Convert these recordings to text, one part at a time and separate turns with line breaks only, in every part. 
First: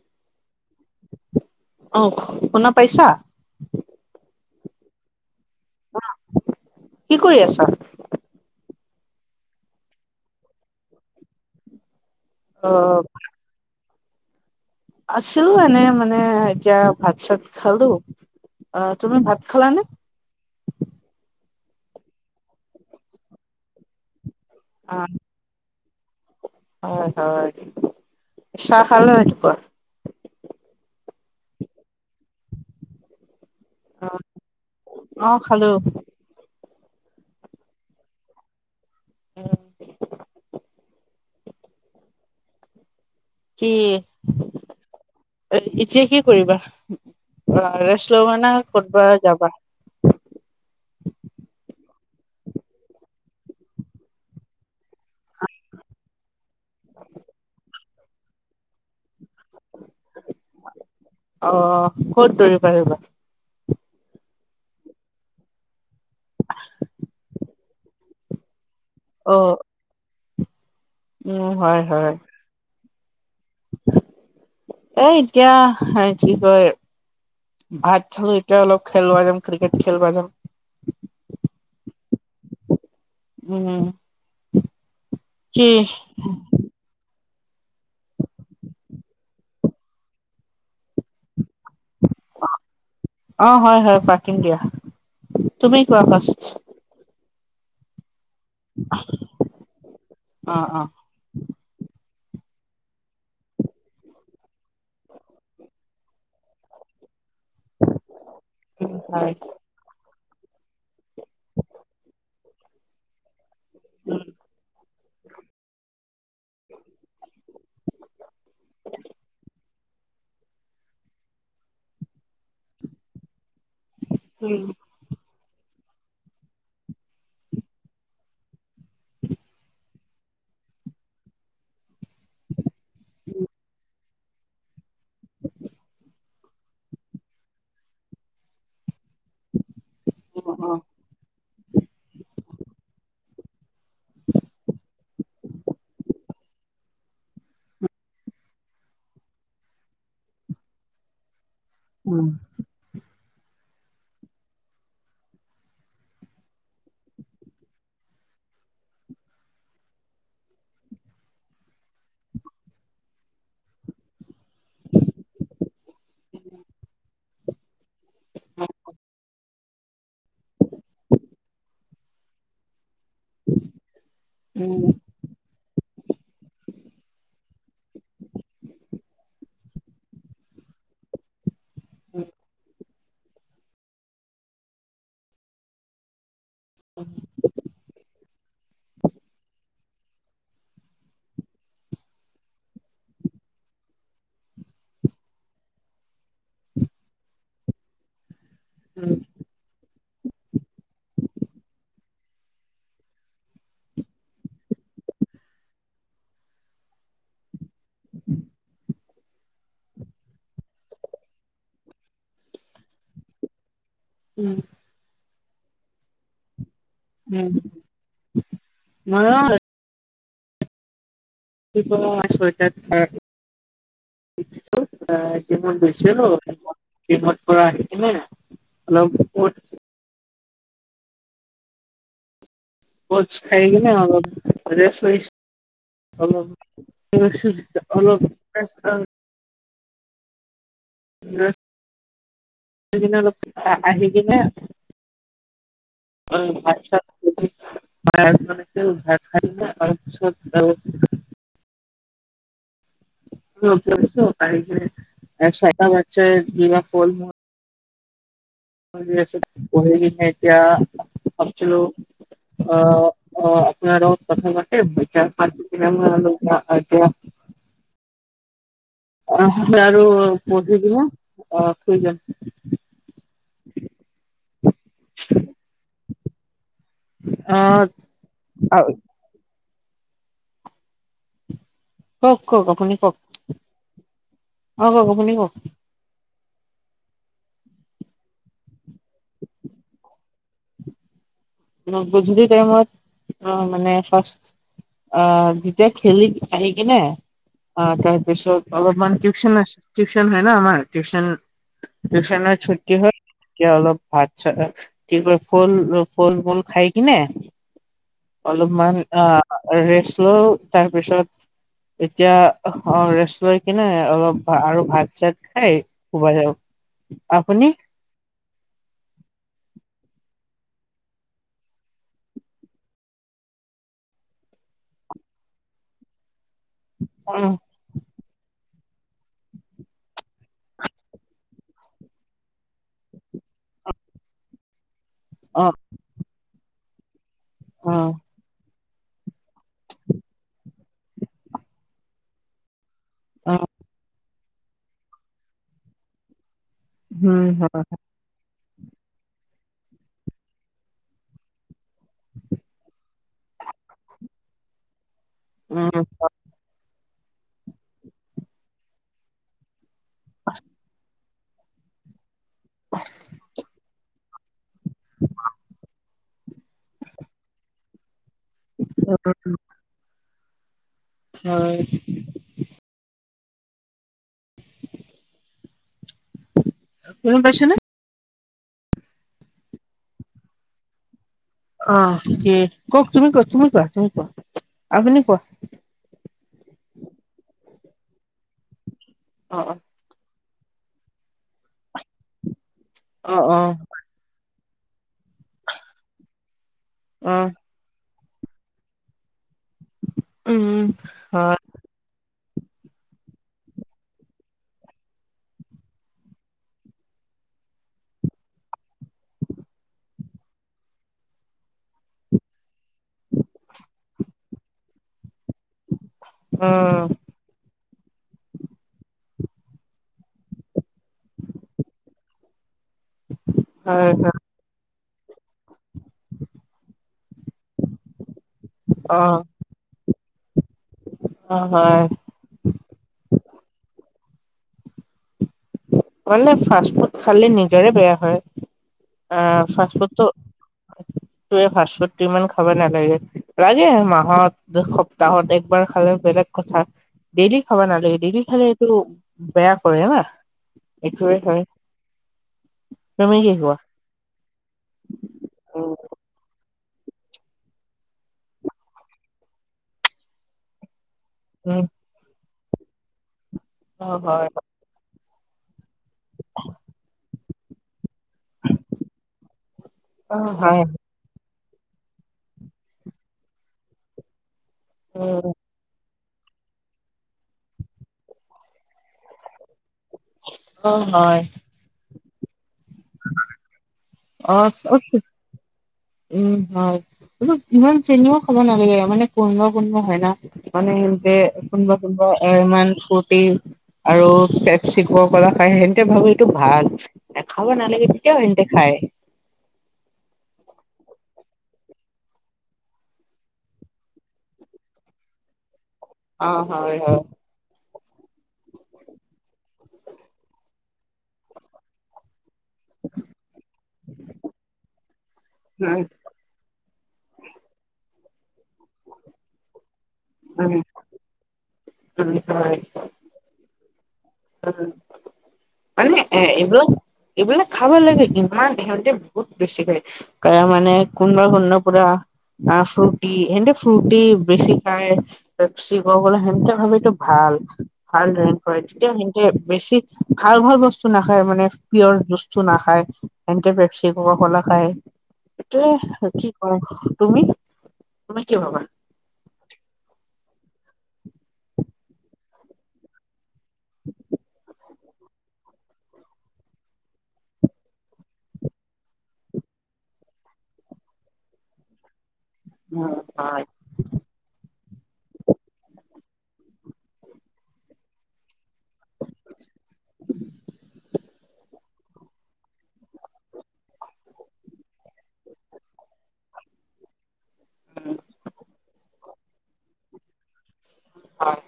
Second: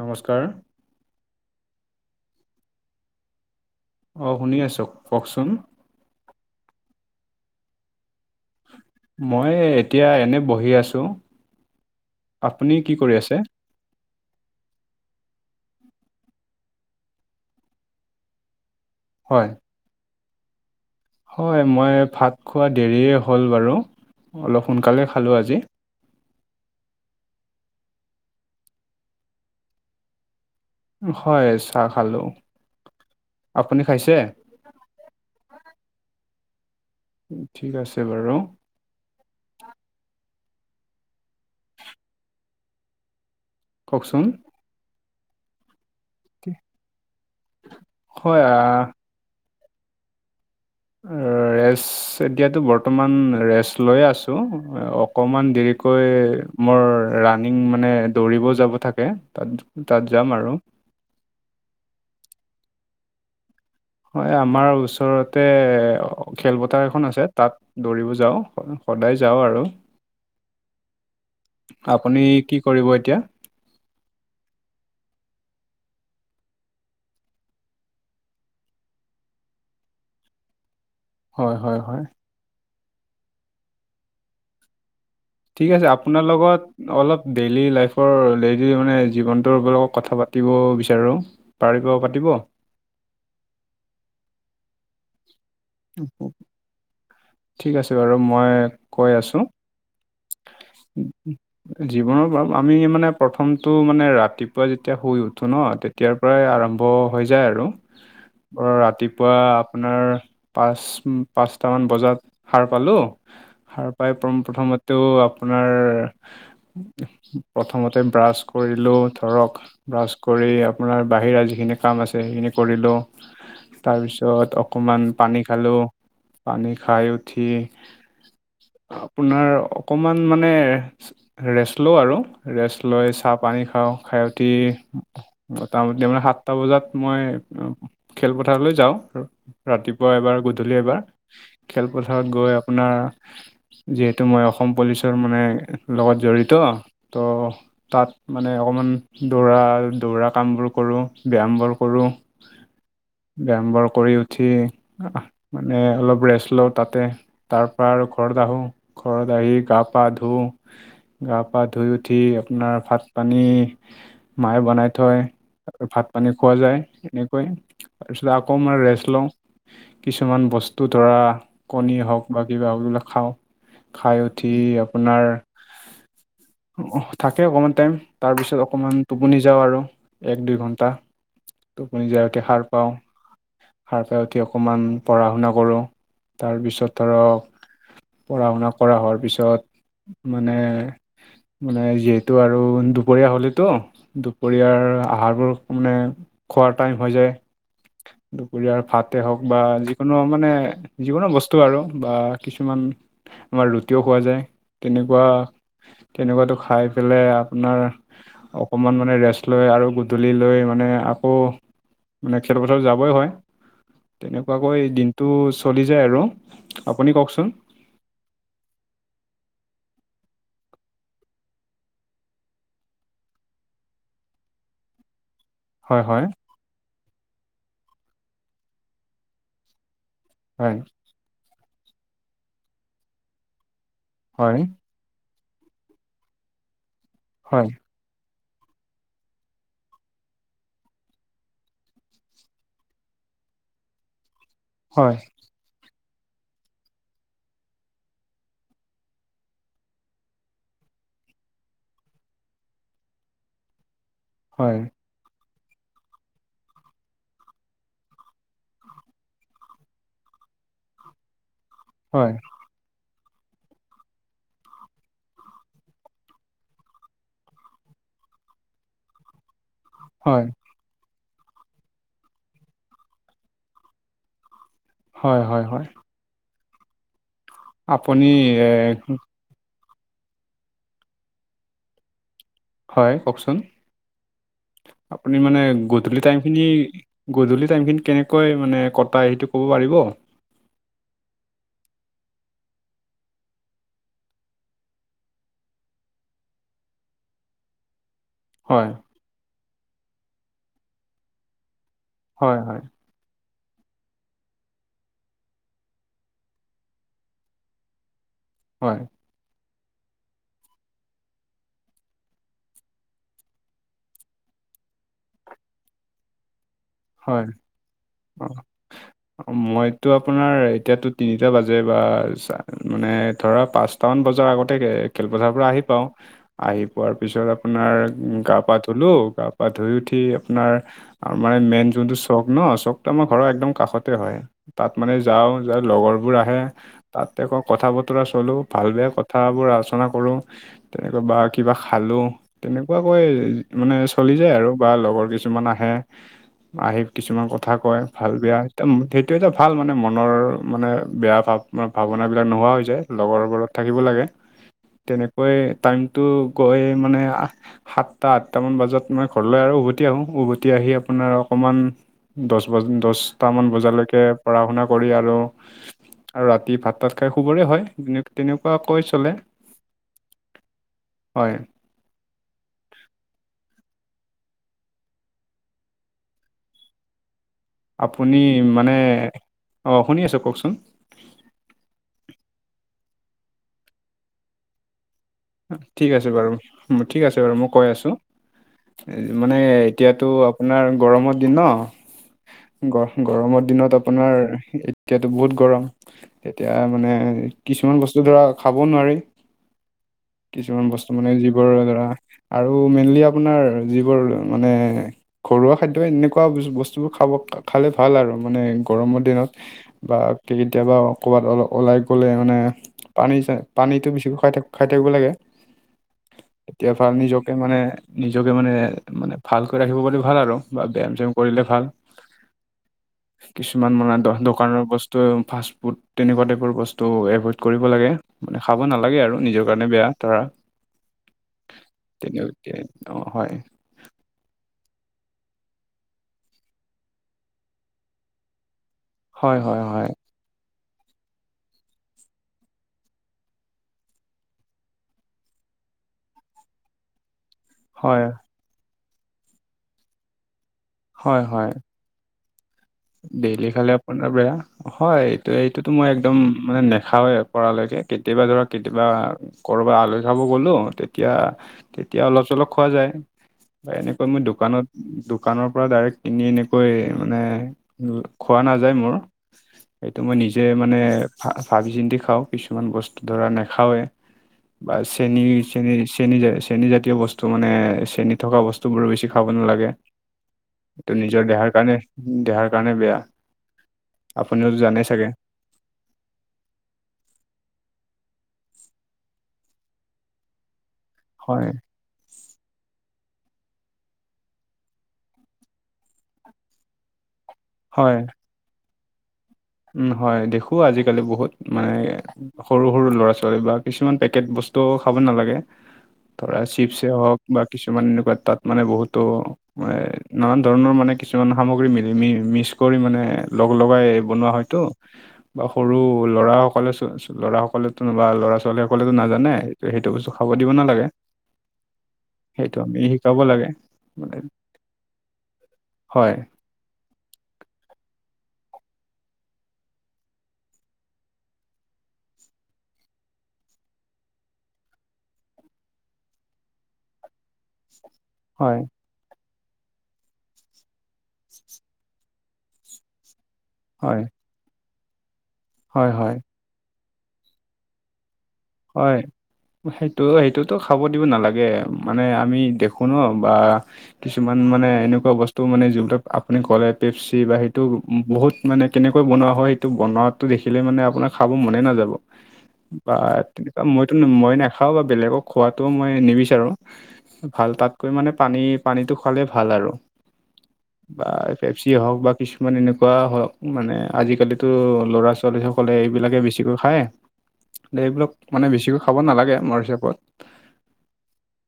নমস্কাৰ
অ' শুনা পাইছা?
অ' শুনি আছোঁ কওকচোন।
কি কৰি আছা?
মই এতিয়া এনে বহি আছো,
অ
আপুনি কি কৰি আছে?
আছিলোঁ এনে মানে এতিয়া ভাত চাত খালো, অ' তুমি ভাত
হয়
খালানে?
হয় মই ভাত খোৱা দেৰিয়ে হ'ল বাৰু অলপ
অ
সোনকালে খালোঁ আজি।
হয় হয় চাহ খালে ৰাতিপুৱা?
হয় চাহ খালো আপুনি
অ
খাইছে?
অ' খালোঁ।
ঠিক আছে বাৰু।
উম। কি
কওকচোন
এতিয়া কি কি কৰিবা ৰেষ্ট লবা
হয়
নে কৰবাত যাবা?
[unintelligible] ৰেষ্ট এতিয়াতো বৰ্তমান ৰেষ্ট লৈয়ে আছোঁ অকমান দেৰিকৈ মোৰ ৰানিং মানে দৌৰিবও যাব থাকে তাত তাত যাম আৰু।
অ' কত দৰিব আহিবা?
মই আমাৰ ওচৰতে খেলপথাৰ এখন আছে তাত দৌৰিব যাওঁ। সদায়
অ
যাওঁ আৰু,
উম
আপুনি কি কৰিব এতিয়া?
অহ এইতিয়া হে কি কৈ ভাত খালো এতিয়া অলপ খেলব যাম ক্ৰিকেট খেলিব যাম।
হয় হয় হয়।
উম। কি
ঠিক আছে আপোনাৰ লগত অলপ ডেইলি লাইফৰ ডেইলি [unintelligible] মানে জীৱনটোৰ লগত কথা পাতিব বিচাৰোঁ। পাৰিব পাতিব?
অ' হয় হয় পাতিম দিয়া, তুমি কোৱা ফাৰ্ষ্ট।
ঠিক আছে বাৰু মই কৈ আছোঁ।
অ অ
জীৱনৰ প আমি মানে প্ৰথমতটো মানে ৰাতিপুৱা যেতিয়া শুই উঠো ন' ত তেতিয়াৰ পৰাই আৰম্ভ হৈ যায় আৰু।
[inaudible]
অ'
জিমত
ৰাতিপুৱা আপোনাৰ পাঁচ পাঁচটামান বজাত সাৰ পালোঁ সাৰ পাই পোন প্ৰথমতে তো আপোনাৰ প্ৰথমতে ব্ৰাছ কৰিলোঁ ধৰক। ব্ৰাছ কৰি আপোনাৰ বাহিৰা যিখিনি কাম আছে সেইখিনি কৰিলোঁ। তাৰপিছত অকণমান পানী খালোঁ, পানী খাই উঠি আপোনাৰ অকমান মানে ৰেষ্ট লওঁ আৰু ৰেষ্ট লৈ চাহপানী খাওঁ, খাই উঠি মোটামুটি মানে সাতটা বজাত মই খেলপথাৰলৈ যাওঁ আৰু ৰাতি পোৱা এবাৰ গধূলি এবাৰ খেলপথাৰত গৈ আপোনাৰ যিহেতু মই অসম পুলিচৰ মানে লগত জড়িত ত' তাত মানে অকণমান দৌৰা দৌৰা কামবোৰ কৰোঁ ব্যায়ামবোৰ। কৰোঁ
উম।
ব্যায়ামবোৰ কৰি উঠি মানে অলপ ৰেষ্ট লওঁ তাতে। তাৰ পৰা আৰু ঘৰত আহোঁ, ঘৰত আহি গা পা ধুওঁ। গা পা ধুই উঠি আপোনাৰ ভাত পানী মায়ে বনাই থয়, আৰু ভাত পানী খোৱা যায় এনেকৈ। তাৰপাছত আকৌ মই ৰেষ্ট লওঁ। কিছুমান বস্তু ধৰা কণী হওক বা কিবাবিলাক খাওঁ। খাই উঠি আপোনাৰ
[unintelligible]
থাকে অকমান টাইম তাৰ পিছত অকমান টোপনি যাওঁ আৰু। এক দুই ঘণ্টা। টোপুনি যায় পৰা সাৰ পাওঁ, সাৰ পাই উঠি অকমান পঢ়া শুনা কৰোঁ। তাৰপিছত ধৰক পঢ়া শুনা কৰা হোৱাৰ পিছত, মানে মানে যিহেতু আৰু দুপৰীয়া হ'লেতো। দুপৰীয়াৰ আহাৰবোৰ মানে খোৱাৰ টাইম হৈ যায়, দুপৰীয়া তে হওক বা যিকোনো মানে যিকোনো বস্তু আৰু বা কিছুমান আমাৰ ৰুটিও খোৱা যায়, তেনেকুৱা তেনেকুৱাটো খাই পেলাই আপোনাৰ অকণমান মানে ৰেষ্ট লৈ আৰু গধূলি লৈ মানে আকৌ মানে খেলপথাৰ যাবই হয়, তেনেকুৱাকৈ দিনটো চলি যায় আৰু। আপুনি কওকচোন
উম, মইয়ো [inaudible] টো অ জিমত গৈছিলোঁ।
হয়
জিমৰ
হয়
পৰা আহি কিনে, অলপ কৰ্চ
হয়।
বুলটচ খাই কিনে
হয়
অলপ ৰেষ্ট লৈ
হয়
[inaudible] ৰেষ্ট কিনে অলপ আ আহি কিনে
হয়।
[unintelligible] [inaudible]
হয়
[inaudible] [inaudible]
হয়।
[inaudible] অঁ আৰু
হয়
পঢ়ি কিনে অ শুই যাম।
হয় হয় হয়। আপুনি এ
অ কওঁক কওঁক
হয় কওকচোন
অ কওক
আপুনি
কওক
মানে গ ধূলি টাইমখিনি গধূলি টাইমখিনি কেনেকৈ মানে কটায় সেইটো ক'ব পাৰিব।
গধূলি টাইমত অঁ মানে ফাৰ্ষ্ট অঁ যেতিয়া খেলি আহি কিনে অঁ তাৰপিছত
হয়
অলপমান টিউচন আ টিউচন হয় ন, আমাৰ টিউচন টিউচনৰ ছুটি হয় তেতিয়া অলপ ভাত চাত কি কয় ফুল ফল মূল খাই কিনে,
হয়
অলপমান আঁ ৰেষ্ট ল‌ওঁ তাৰপিছত এতিয়া অ ৰেষ্ট লৈ কিনে অলপ আৰু ভাত চাত খাই শুব যাওঁ।
হয় অঁ। মইতো আপোনাৰ এতিয়াতো তিনিটা বাজে বা মানে ধৰা পাঁচ ছটামান বজাৰ আগতে খেলপথাৰ পৰা আহি পাওঁ, আহি পোৱাৰ
অ
পিছত আপোনাৰ উম, গা পা ধুলো গা পা ধুই উঠি আপোনাৰ মানে মেইন যোনটো চখ ন, চখটো আমাৰ ঘৰৰ একদম কাষতে হয়। তাত মানে যাওঁ
অ
যাই লগৰবোৰ আহে তাত আকৌ কথা বতৰা
অ
চলো, ভাল বেয়া ক কথাবোৰ আলোচনা কৰোঁ, তেনেকৈ বা কিবা খালোঁ। তেনেকুৱাকৈ মানে চলি যায় আৰু বা লগৰ কিছুমান আহে। আহি কিছুমান
উম
কথা কয়। ভাল বেয়া এয়া সেইটো এটা ভাল মানে মনৰ মানে বেয়া ভাৱ ভাৱনাবিলাক নোহোৱা হৈ যায়। লগৰবোৰত থাকিব লাগে। তেনেকৈ
উম
টাইমটো গৈ মানে সাতটা আঠটামান বজাত মই ঘৰলৈ আৰু উভতি আহোঁ। উভতি আহি আপোনাৰ অকমান দহ বজ দহটামান বজালৈকে পঢ়া শুনা কৰি আৰু আৰু ৰাতি ভাত তাত খাই শুবৰে হয়। তেনেকুৱা কৈ চলে।
হয়। শুনা পাইছানে?
আপুনি মানে অ' শুনি আছোঁ কওঁকচোন।
অ' কি কওঁক, তুমি কোৱা, তুমি কোৱা, তুমি কোৱা, আপুনি কোৱা।
ঠিক আছে বাৰু, ঠিক আছে বাৰু। মই কৈ আছোঁ মানে
অ
এতিয়াতো আপোনাৰ গৰমৰ দিন ন
অ অ
গৰমৰ দিনত আপোনাৰ এতিয়াতো বহুত গৰম। এতিয়া মানে
অ
কিছুমান বস্তু ধৰা খাব নোৱাৰি। কিছুমান বস্তু মানে
হয়
যিবোৰ ধৰা আৰু মেইনলি আপোনাৰ যিবোৰ মানে ঘৰুৱা খাদ্য এনেকুৱা বস্তুবোৰ খাব খালে ভাল আৰু মানে গৰমৰ দিনত বা কেতিয়াবা ক'বাত ওলাই গ'লে মানে পানী চা পানীতটো বেছিকৈ খাই থা খাই থাকিব লাগে। এতিয়া
উম
ভাল নিজকে মানে নিজকে মানে মানে ভালকৈ ৰাখিব পাৰি ভাল আৰু বা ব্যায়াম চ্যাম কৰিলে ভাল। কিছুমান
হয়
মানে
হয়
দোকানৰ বস্তু ফাষ্ট ফুড তেনেকুৱা টাইপৰ বস্তু এইভয়ৈদ কৰিব লাগে মানে খাব
অ
নালাগে আৰু নিজৰ কাৰণে বেয়া।
অ' হয়।
তেনেকে অ' হয়।
মানে ফাৰ্ষ্ট ফুড খালে নিজৰে বেয়া হয়।
হয়
আহ
হয়
ফাৰ্ষ্ট
হয়
ফুডটো তই ফাৰ্ষ্ট ফুডটো ইমান খাব নালাগে লাগে মাহত সপ্তাহত একবাৰ খালে বেলেগ কথা। ডেইলি খাব নালাগে,
হয়
ডেইলি খালে এইটো বেয়া কৰে না, এইটোৱে হয়। তুমি কি
ডেইলী
কোৱা?
খালি আপোনাৰ বেয়া। হয়, এইটো এইটোতো মই একদম মানে নেখাওৱে পৰালৈকে কেতিয়াবা ধৰা কেতিয়াবা। ক'ৰবাত আলহী খাব গলোঁ। তেতিয়া,
উম
তেতিয়া অলপ চলপ খোৱা যায় বা
অ
এনেকৈ মই
হয়
দোকানত দোকানৰ পৰা ডাইৰেক্ট কিনি এনেকৈ মানে খোৱা নাযায় মোৰ। সেইটো মই
অ
নিজে
হয়
মানে ভা ভাবি চিন্তি খাওঁ। কিছুমান বস্তু ধৰা নাখাওঁৱেই বা চেন
উম
চেনি চেনি চেনী জাতীয় বস্তু মানে চেনী থকা বস্তু বোৰো বেছি খাব নালাগে।
অ
এইটো
হয়
নিজৰ দেহাৰ কাৰণে দেহাৰ কাৰণে বেয়া। আপুনিওতো
অ'
জানেই
অকে
চাগে
উম, হয়। ইমান চেনেও খাব নালাগে মানে কোনবা কোনবা হয় না মানে
হয়
কোনোবা তিব এ ইমান সুটি আৰু পেপ চি খাব পাৰা খাই সেনেতে ভাবোঁ এইটো ভাল। এই খাব নালাগে
হয়
কেতিয়া সিহঁতে এনটে খায়।
উম, হয়, দেখোঁ আজিকালি বহুত মানে। সৰু সৰু ল'ৰা ছোৱালী বিলাক কিছুমান পেকেট বস্তুও খাব নালাগে,
অ
ধৰা
হয়
চিপছে
হয়।
হওক বা কিছুমান এনেকুৱা তাত মানে বহুতো মানে নানান ধৰণৰ মানে কিছুমান সামগ্ৰী মিলি ম মিক্স কৰি মানে লগ লগাই বনোৱা হয়। ত বা সৰু
উম,
ল'ৰা সকলে ল'ৰা সকলেো বা ল'ৰা ছোৱালী সকলেতো নাজানে এইটো সেইটো বস্তু খাব দিব
উম,
নালাগে
উম, হয়,
সেইটো আমি শিকাব লাগে মানে
উম মানে
হয়
এইবোৰ এইবিলাক খাব লাগে ইমান সিহঁতে বহুত বেছি খাই। কাই মানে কোনবা শুন ন পুৰা আ ফ্ৰুটি হেন্টে ফ্ৰুটি বেছি পাই। পেপছি কৰ্বলে হেন্তে খালিটো ভাল, ভাল
হয়
ৰেংকৰে তেঁও হেন্তে বেছি ভাল ভাল বস্তু নাখায় মানে পিয়ৰ জুছটো নাখায়, সহতে শিৱ
হয়
[inaudible] খায়, এইটোৱে কি হয়, তুমি তুমি কি ভবা?
হয়, সেইটো সেইটোতো খাব দিব নালাগে মানে আমি দেখো শুন বা কিছুমান মানে এনেকুৱা ব তো মানে যিবিলাক আপুনি ক'লে পেপচি বা সেইটো বহুত মানে কেনেকৈ বনোৱা হয় সেইটো বনোৱাত টো দেখিলে মানে আপোনাৰ খাব মনে নাযাব।
[unintelligible]
বা
হয়
তেনেকুৱা মইতো মই নাখাও বা বেলেগক খোৱাতটো মই নিবিচাৰো। ভাল তাতকৈ মানে পানী পানীটো খালে ভাল আৰু।
[unintelligible]
বা পেপছি হওক বা কিছুমান এনেকুৱা হওক মানে আজিকালিতো ল'ৰা ছোৱালীসকলে এইবিলাকে বেছিকৈ খায়, এইবিলাক মানে বেছিকৈ খাব নালাগে আমাৰ হিচাপত।
হয়।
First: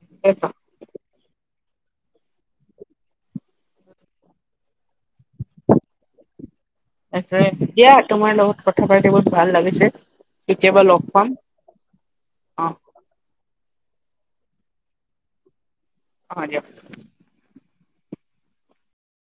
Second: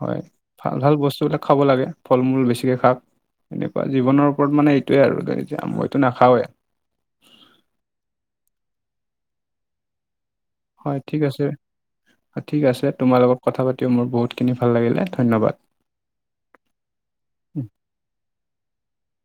হয়,
সেইটো
ভাল ভাল বস্তুবিলাক খাব লাগে ফল মূল বেছিকে শাক। এনেকুৱা জীৱনৰ ওপৰত মানে এইটোৱেই আৰু মইতো নাখাৱে।
তাৰপিছত দিয়া তোমাৰ লগত কথা পাতি বহুত ভাল লাগিছে। কেতিয়াবা লগ
হয় ঠিক
পাম
আছে ঠিক
অ',
আছে, তোমাৰ লগত কথা পাতিও মোৰ বহুতখিনি ভাল লাগিলে ধন্যবাদ।
অ দিয়ক।